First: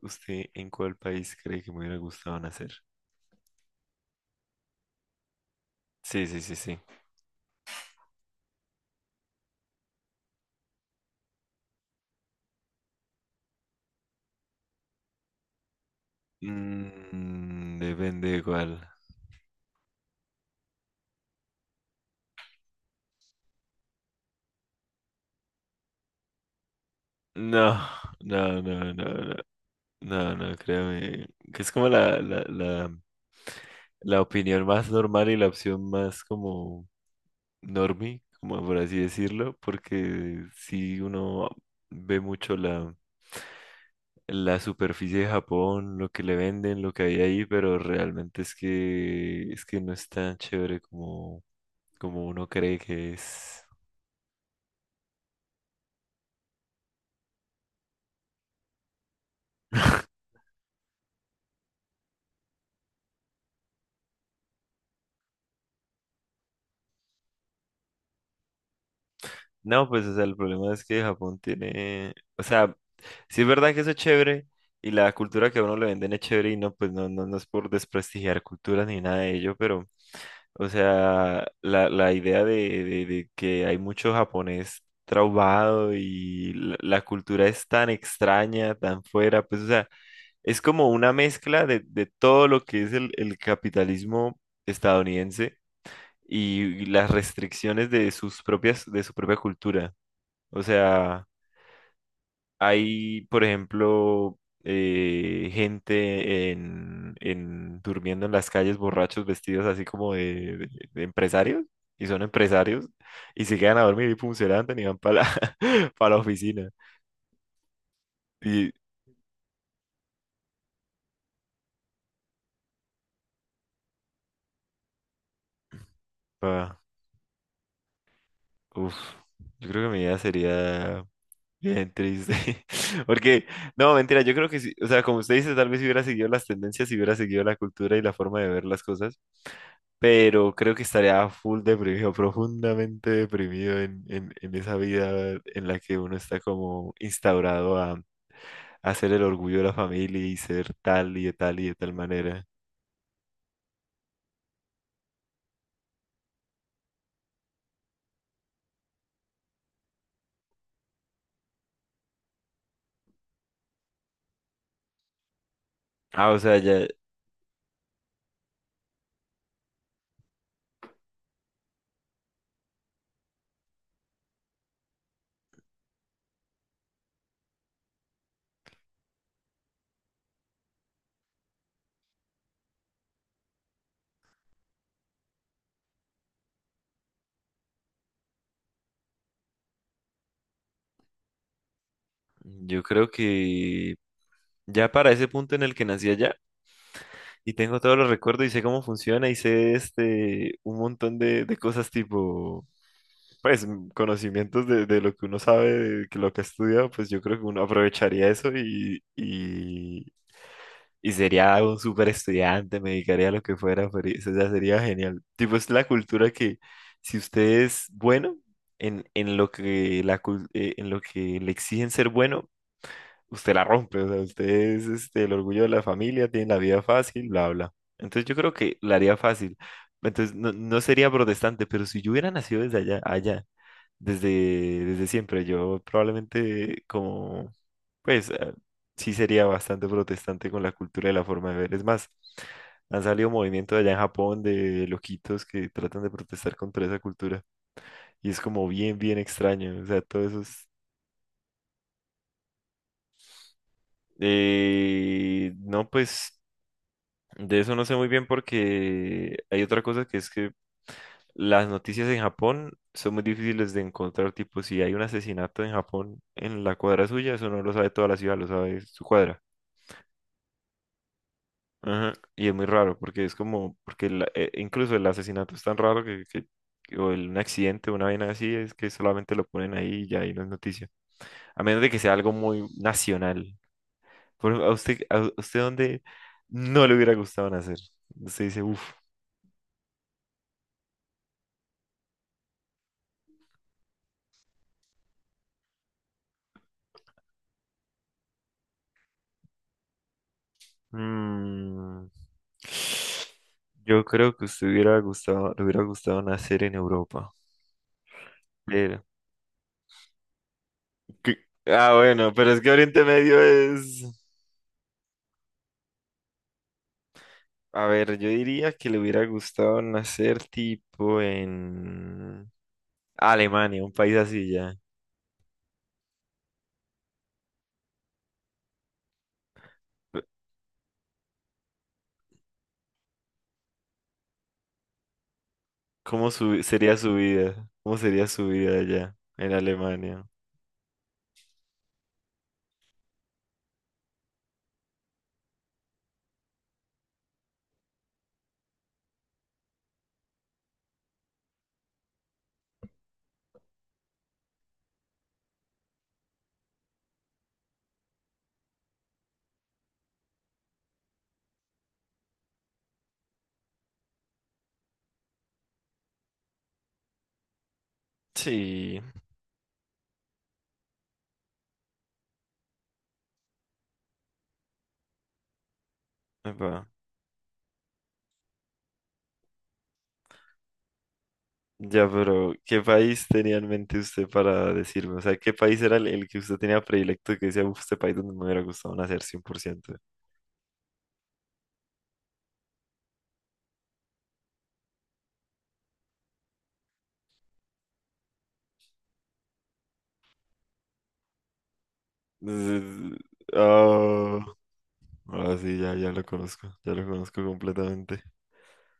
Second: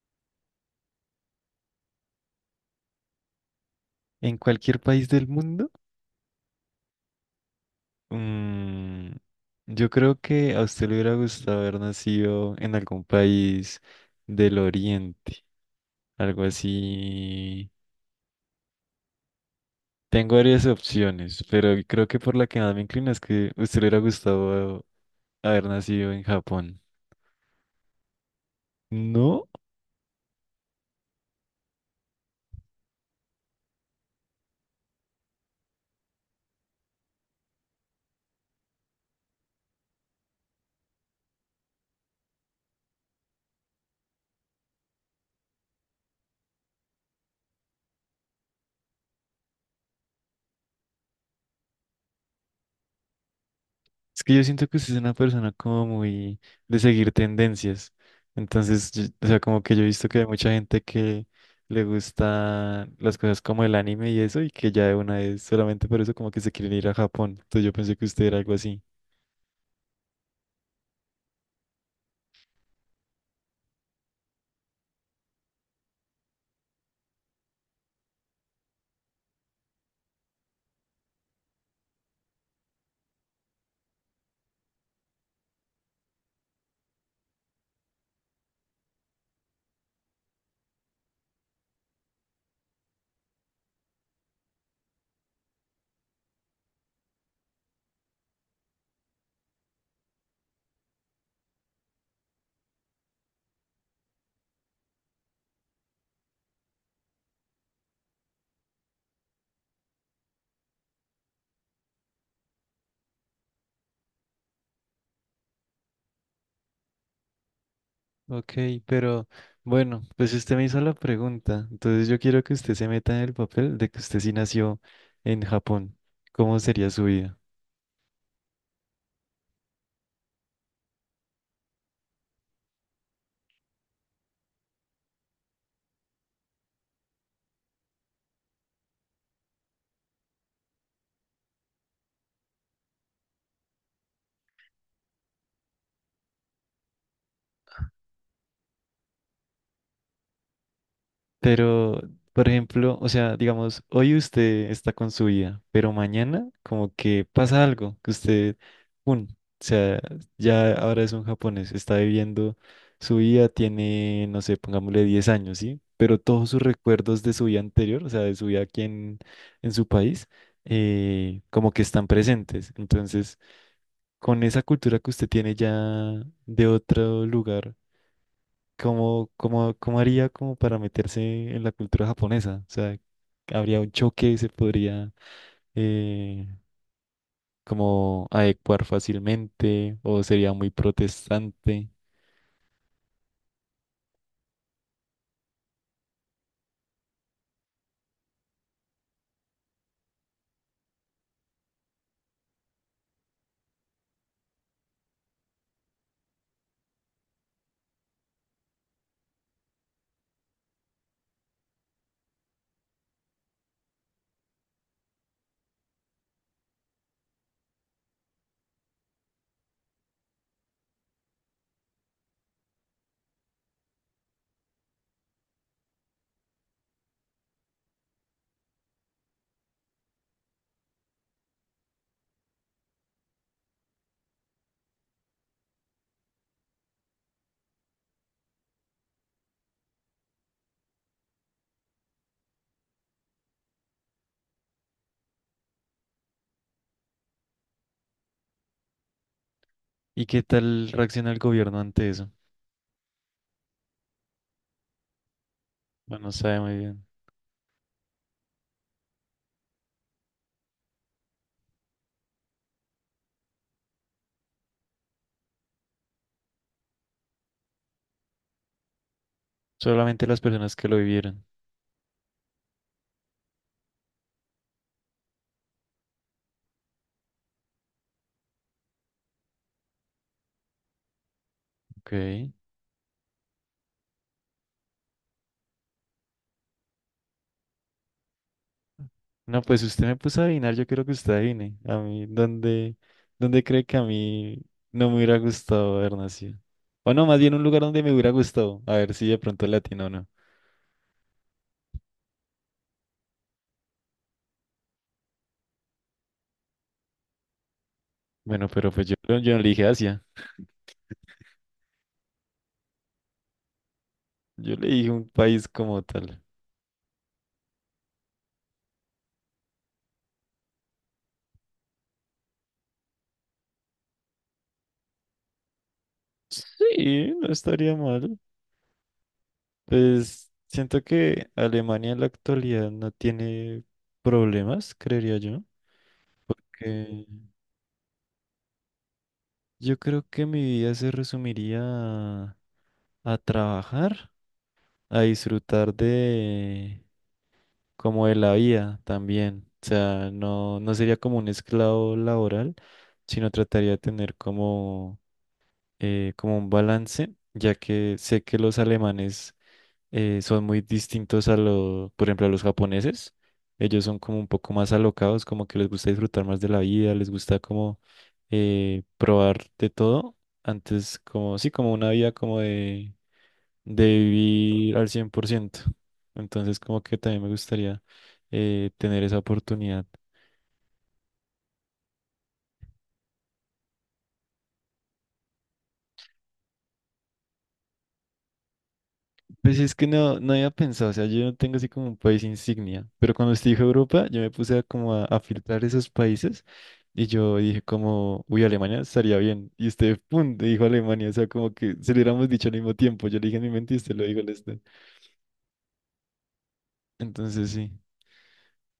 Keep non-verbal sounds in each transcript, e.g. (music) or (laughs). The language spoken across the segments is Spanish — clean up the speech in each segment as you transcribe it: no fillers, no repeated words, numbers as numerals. ¿Usted en cuál país cree que me hubiera gustado nacer? En cualquier país del mundo, Sí, sí, sí, sí. mm, yo creo que a usted le hubiera gustado haber nacido en algún país del Oriente, algo así. Mm, depende de cuál. Tengo varias opciones, pero creo que por la que más me inclino es que a usted le hubiera gustado haber nacido en Japón. No, no, no, no, no, ¿No? no, no, créame. Que es como la opinión más normal y la opción más como normie, como por así decirlo, porque si uno ve mucho la superficie de Japón, lo que le venden, lo que hay ahí, pero realmente es que no es tan chévere como... como uno cree que es. Es que yo siento que usted es una persona como muy de seguir tendencias. Entonces, o sea, como que yo he visto que hay (laughs) mucha gente que le gusta las cosas como el anime y eso, y que ya de una vez solamente por eso como que se quieren ir a Japón. Entonces yo pensé que usted era algo así. No, pues, o sea, el problema es que Japón tiene, o sea, sí es verdad que eso es chévere y la cultura que a uno le venden es chévere y no, pues no, no, no es por desprestigiar culturas ni nada de ello, pero, o sea, la idea de que hay mucho japonés traubado y la cultura es tan extraña, tan fuera, pues, o sea, es como una mezcla de todo lo que es el capitalismo estadounidense y las restricciones de su propia cultura. O sea, hay, por ejemplo, gente durmiendo en las calles borrachos vestidos así como de empresarios, y son empresarios, y se quedan a dormir y pum, se levantan y van para la, (laughs) pa la oficina. Ok, Y, pero bueno, pues usted me hizo la pregunta. Entonces yo quiero que usted se meta en el papel de que usted sí nació en Japón. ¿Cómo ah, sería su vida? uf, yo creo que mi idea sería bien triste. (laughs) Porque, no, mentira, yo creo que sí, o sea, como usted dice, tal vez si hubiera seguido las tendencias, si hubiera seguido la cultura y la forma de ver las cosas, pero creo que estaría full deprimido, (laughs) profundamente deprimido en esa vida en la que uno está como instaurado a ser el orgullo de la familia y ser tal y de tal y de tal Pero, manera. por ejemplo, o sea, digamos, hoy usted está con su vida, pero mañana como que pasa algo, que usted, o sea, ya ahora es un japonés, está viviendo su vida, tiene, no sé, pongámosle 10 años, ¿sí? Pero Ah, o todos sea, sus ya, recuerdos de su vida anterior, o sea, de su vida aquí en su país, como que están presentes. Entonces, con esa cultura que usted tiene ya de otro lugar, ¿cómo, cómo haría como para meterse en la cultura japonesa? O sea, habría un choque y se podría eh, como adecuar fácilmente o sería muy protestante. yo creo que ya para ese punto en el que nací allá. Y tengo todos los recuerdos y sé cómo funciona y sé este un montón de cosas tipo, pues conocimientos de lo que uno sabe, de que lo que ha estudiado, pues yo creo que uno aprovecharía eso y sería un súper estudiante, me dedicaría a lo que fuera, pero eso ya sería genial. Tipo, es la cultura que si usted es bueno en lo que en lo que le exigen ser bueno, usted la rompe, o sea, usted es este, el orgullo de la familia, tiene la vida fácil, bla, bla. Entonces yo creo que la haría fácil. Entonces no, no sería protestante, pero si yo hubiera nacido desde allá, allá, desde siempre, yo probablemente como, pues sí sería bastante protestante con la cultura y la forma de ver. Es más, han salido movimientos allá en Japón de loquitos que tratan de protestar contra esa cultura. Y es como bien, bien extraño. O sea, todo ¿Y eso qué es... tal reacciona el gobierno ante eso? No, Bueno, pues no sabe muy bien. de eso no sé muy bien porque hay otra cosa que es que las noticias en Japón son muy difíciles de encontrar. Tipo, si hay un asesinato en Japón en la cuadra suya, eso no lo sabe toda la ciudad, lo sabe su cuadra. Solamente las personas que lo vivieron. Ajá. Y es muy raro porque es como, porque incluso el asesinato es tan raro o un accidente, una vaina así, es que solamente lo ponen ahí y ya y no es noticia. A menos de que sea algo Ok. muy nacional. Por ejemplo, a usted dónde no le hubiera gustado nacer? Usted dice, uff. No, pues usted me puso a adivinar, yo quiero que usted adivine. A mí, ¿dónde, dónde cree que a mí no me hubiera gustado haber nacido? O no, más bien un lugar donde me hubiera gustado. A ver si de pronto latino o no. Yo creo que usted hubiera gustado, le hubiera gustado nacer en Europa. Bueno, pero Pero, pues yo, yo no le dije Asia, ¿qué? Ah, bueno, pero es que Oriente Medio es... yo le dije un país como tal. A ver, yo diría que le hubiera gustado nacer tipo en Alemania, un país así ya. Sí, no estaría mal. Pues siento que Alemania en la actualidad no tiene problemas, creería yo. ¿Cómo sería su Que vida? ¿Cómo sería su vida allá en yo creo Alemania? que mi vida se resumiría a trabajar, a disfrutar de como de la vida también. O sea, no, no sería como un esclavo laboral, sino trataría de tener como como un balance, ya que sé que los alemanes son muy distintos a los, por ejemplo, a los japoneses. Ellos son como un poco más alocados, como que les gusta disfrutar más de la vida, les gusta como Sí, probar de todo. Antes, como, sí, como una vida como de vivir al cien por ciento. Entonces, epa. como que también me gustaría tener esa oportunidad. Ya, pero ¿qué país tenía en mente usted para decirme? O sea, ¿qué país era el que usted tenía predilecto que decía, "Uf, este país donde me hubiera gustado nacer Pues 100%"? es que no, no había pensado, o sea, yo no tengo así como un país insignia, pero cuando estuve en Europa, yo me puse a como a filtrar esos países y yo dije como, uy, Alemania estaría bien. Y usted, pum, dijo Alemania, o sea, como que se lo hubiéramos dicho al mismo Mm, tiempo. Yo le dije en mi mente y usted lo dijo ah, al este. ahora sí, ya, ya lo conozco Entonces sí, completamente.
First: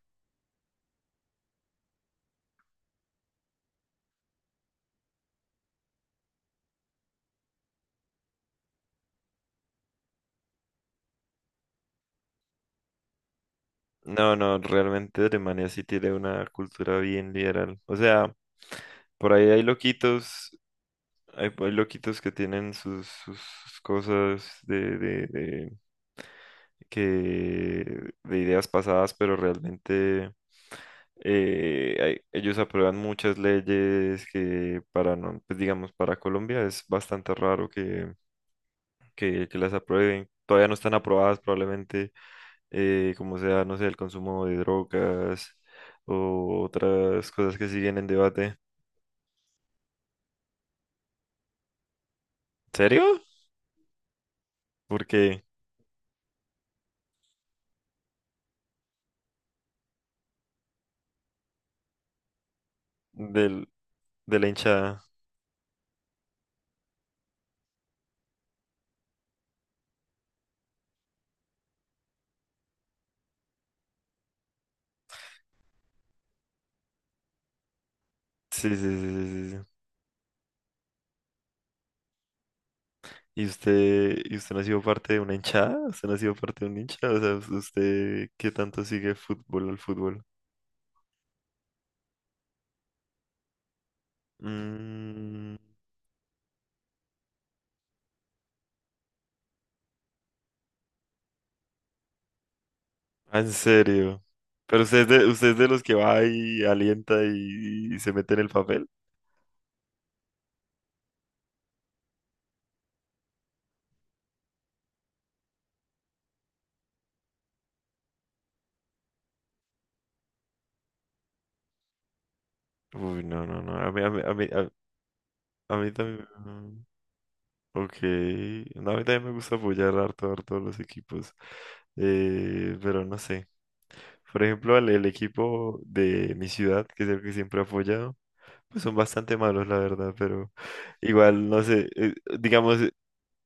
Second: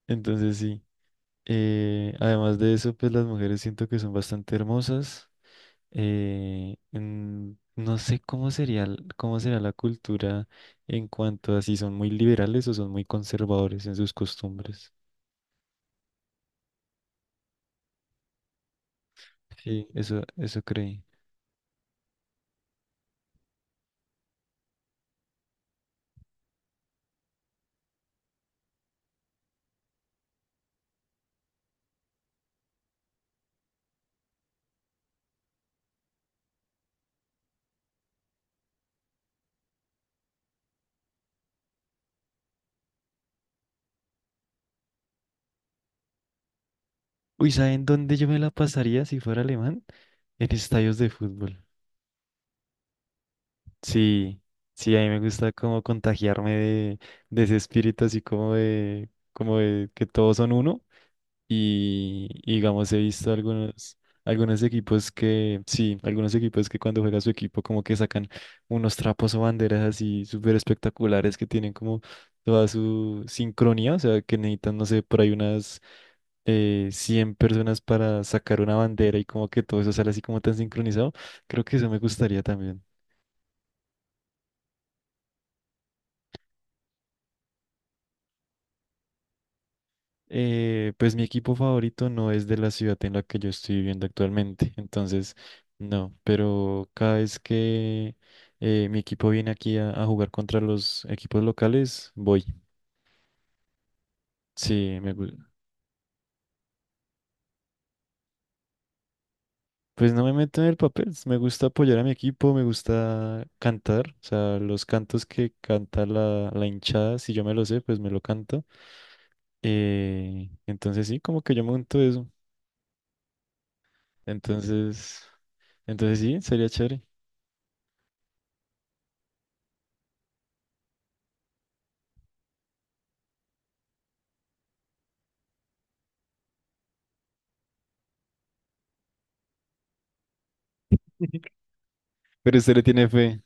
entonces sí. Además de eso, pues las mujeres siento que son bastante hermosas. No sé cómo sería, cómo será la cultura en cuanto a si son muy liberales o son muy conservadores en sus No, no, costumbres. realmente Alemania sí tiene una cultura bien liberal. O sea, por ahí hay Sí, eso, loquitos. eso creí. Hay loquitos que tienen sus cosas de ideas pasadas, pero realmente ellos aprueban muchas leyes que para, no, pues digamos, para Colombia es bastante raro que las aprueben. Todavía no están aprobadas probablemente, como sea, no sé, el consumo de drogas o otras Uy, cosas que ¿saben siguen en dónde yo me debate. la ¿En pasaría si fuera alemán? En estadios de fútbol. serio? Sí, sí, a mí me Porque gusta como contagiarme de ese espíritu así como de que todos son uno. Y digamos, he visto del, algunos, de la algunos hinchada. equipos que, sí, algunos equipos que cuando juega su equipo como que sacan unos trapos o banderas así súper espectaculares que tienen como toda su sincronía, o sea, que necesitan, no sé, por ahí unas 100 personas para sacar Sí, una sí, sí, bandera y como sí, sí, que sí. todo eso sale así como tan sincronizado. Creo que eso me gustaría también. Y usted no ha sido parte de una hinchada? ¿Usted no ha sido parte de un hincha? O sea, ¿usted qué tanto sigue fútbol al fútbol? Pues mi equipo favorito no es de la ciudad en la que yo estoy viviendo actualmente, entonces Mm, no, pero cada vez que mi equipo viene aquí a jugar contra los equipos locales, voy. ah, en serio. Pero Sí, usted es de los que va y alienta y se mete en el papel. pues no me meto en el papel, me gusta apoyar a mi equipo, me gusta cantar, o sea, los cantos que canta la, la hinchada, si yo me lo sé, pues me lo canto. Entonces sí, como que yo monto eso. Uy, no, no, no. A mí, a mí, a mí, Entonces, a mí entonces también. sí, sería Mm, chévere. ok. No, a mí también me gusta apoyar harto, harto a los equipos. Pero no sé. Por ejemplo, el equipo de mi ciudad, que es el que siempre he apoyado, pues son bastante malos, la verdad, pero igual, (laughs) no sé, Pero usted digamos, le tiene fe.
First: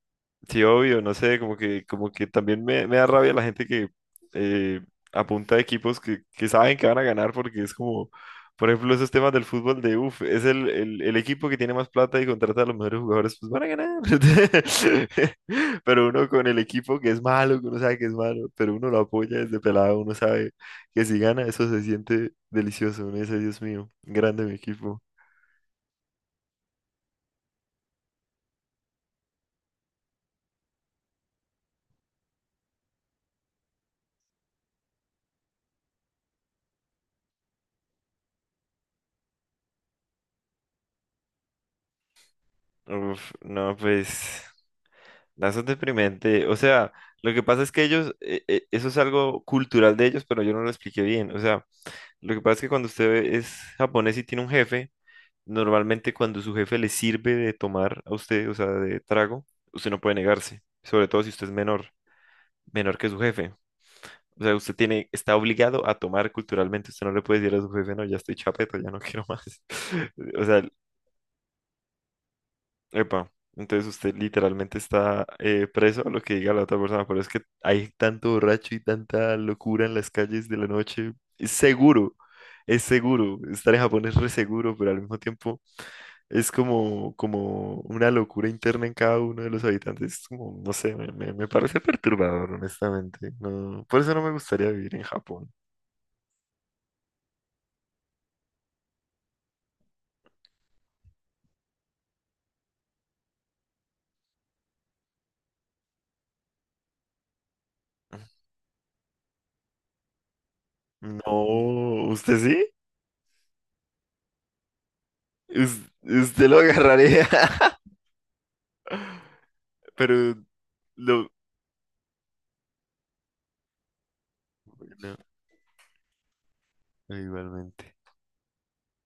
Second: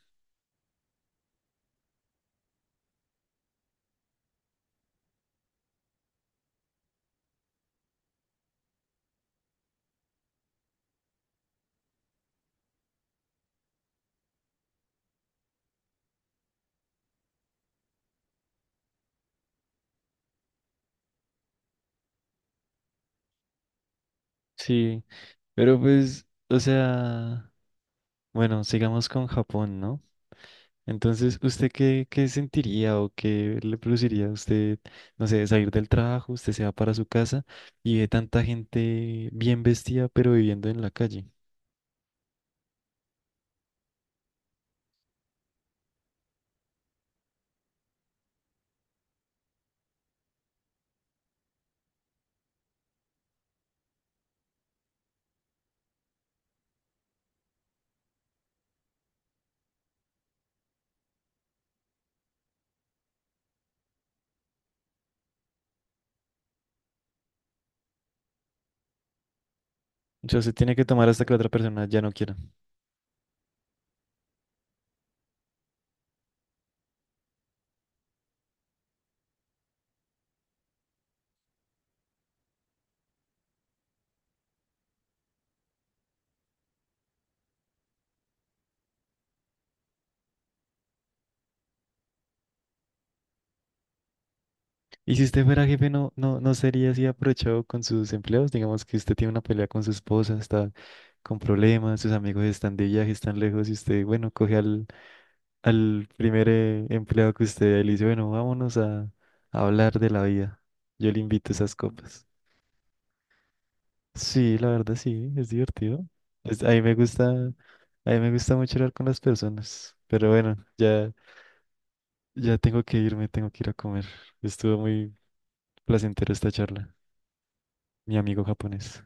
sí, obvio, no sé, como que también me da rabia la gente que eh, apunta a equipos que saben que van a ganar porque es como, por ejemplo, esos temas del fútbol de, uff, es el equipo que tiene más plata y contrata a los mejores jugadores, pues van a ganar. (laughs) Pero uno con el equipo que es malo, que uno sabe que es malo, pero uno lo apoya desde pelado, uno sabe que si gana eso se siente delicioso, uno dice, Dios mío, grande mi equipo. Sí, pero pues, o sea, bueno, sigamos con Japón, ¿no? Entonces, ¿usted qué, qué sentiría o qué le produciría a usted, no sé, salir del trabajo, usted se va para su casa y ve tanta gente bien vestida pero viviendo en la calle? Uf, no, pues... No, eso es deprimente. O sea, lo que pasa es que ellos, eso es algo cultural de ellos, pero yo no lo expliqué bien. O sea, lo que pasa es que cuando usted es japonés y tiene un jefe, normalmente cuando su jefe le sirve de tomar a usted, o sea, de trago, usted no puede negarse, sobre todo si usted es menor, menor que su jefe. O sea, usted tiene, está obligado a tomar culturalmente. Usted no le puede decir a su jefe, no, ya estoy chapeto, ya no quiero más. O (laughs) sea, O se sea, tiene que tomar hasta que la otra persona ya no quiera. epa, entonces usted literalmente está preso a lo que diga la otra persona, pero es que hay tanto borracho y tanta locura en las calles de la noche. Es seguro, es seguro. Estar en Japón es re seguro, pero al mismo tiempo es como, como una locura interna en cada uno de los habitantes. Es como, no sé, me parece perturbador, honestamente. No, por eso no me gustaría vivir en Y si usted Japón. fuera jefe, no, no, no sería así aprovechado con sus empleados. Digamos que usted tiene una pelea con su esposa, está con problemas, sus amigos están de viaje, están lejos y usted, bueno, coge al al primer empleado que usted vea y le dice, bueno, vámonos a hablar de la vida. Yo le invito esas No, copas. ¿usted sí? Sí, la verdad sí, es divertido. ¿Usted lo A mí me gusta, agarraría? (laughs) a mí me gusta mucho hablar con las personas. Pero Pero bueno, ya, lo... ya tengo que irme, tengo que ir a comer. Estuvo no. muy placentera esta charla, Igualmente. mi amigo japonés.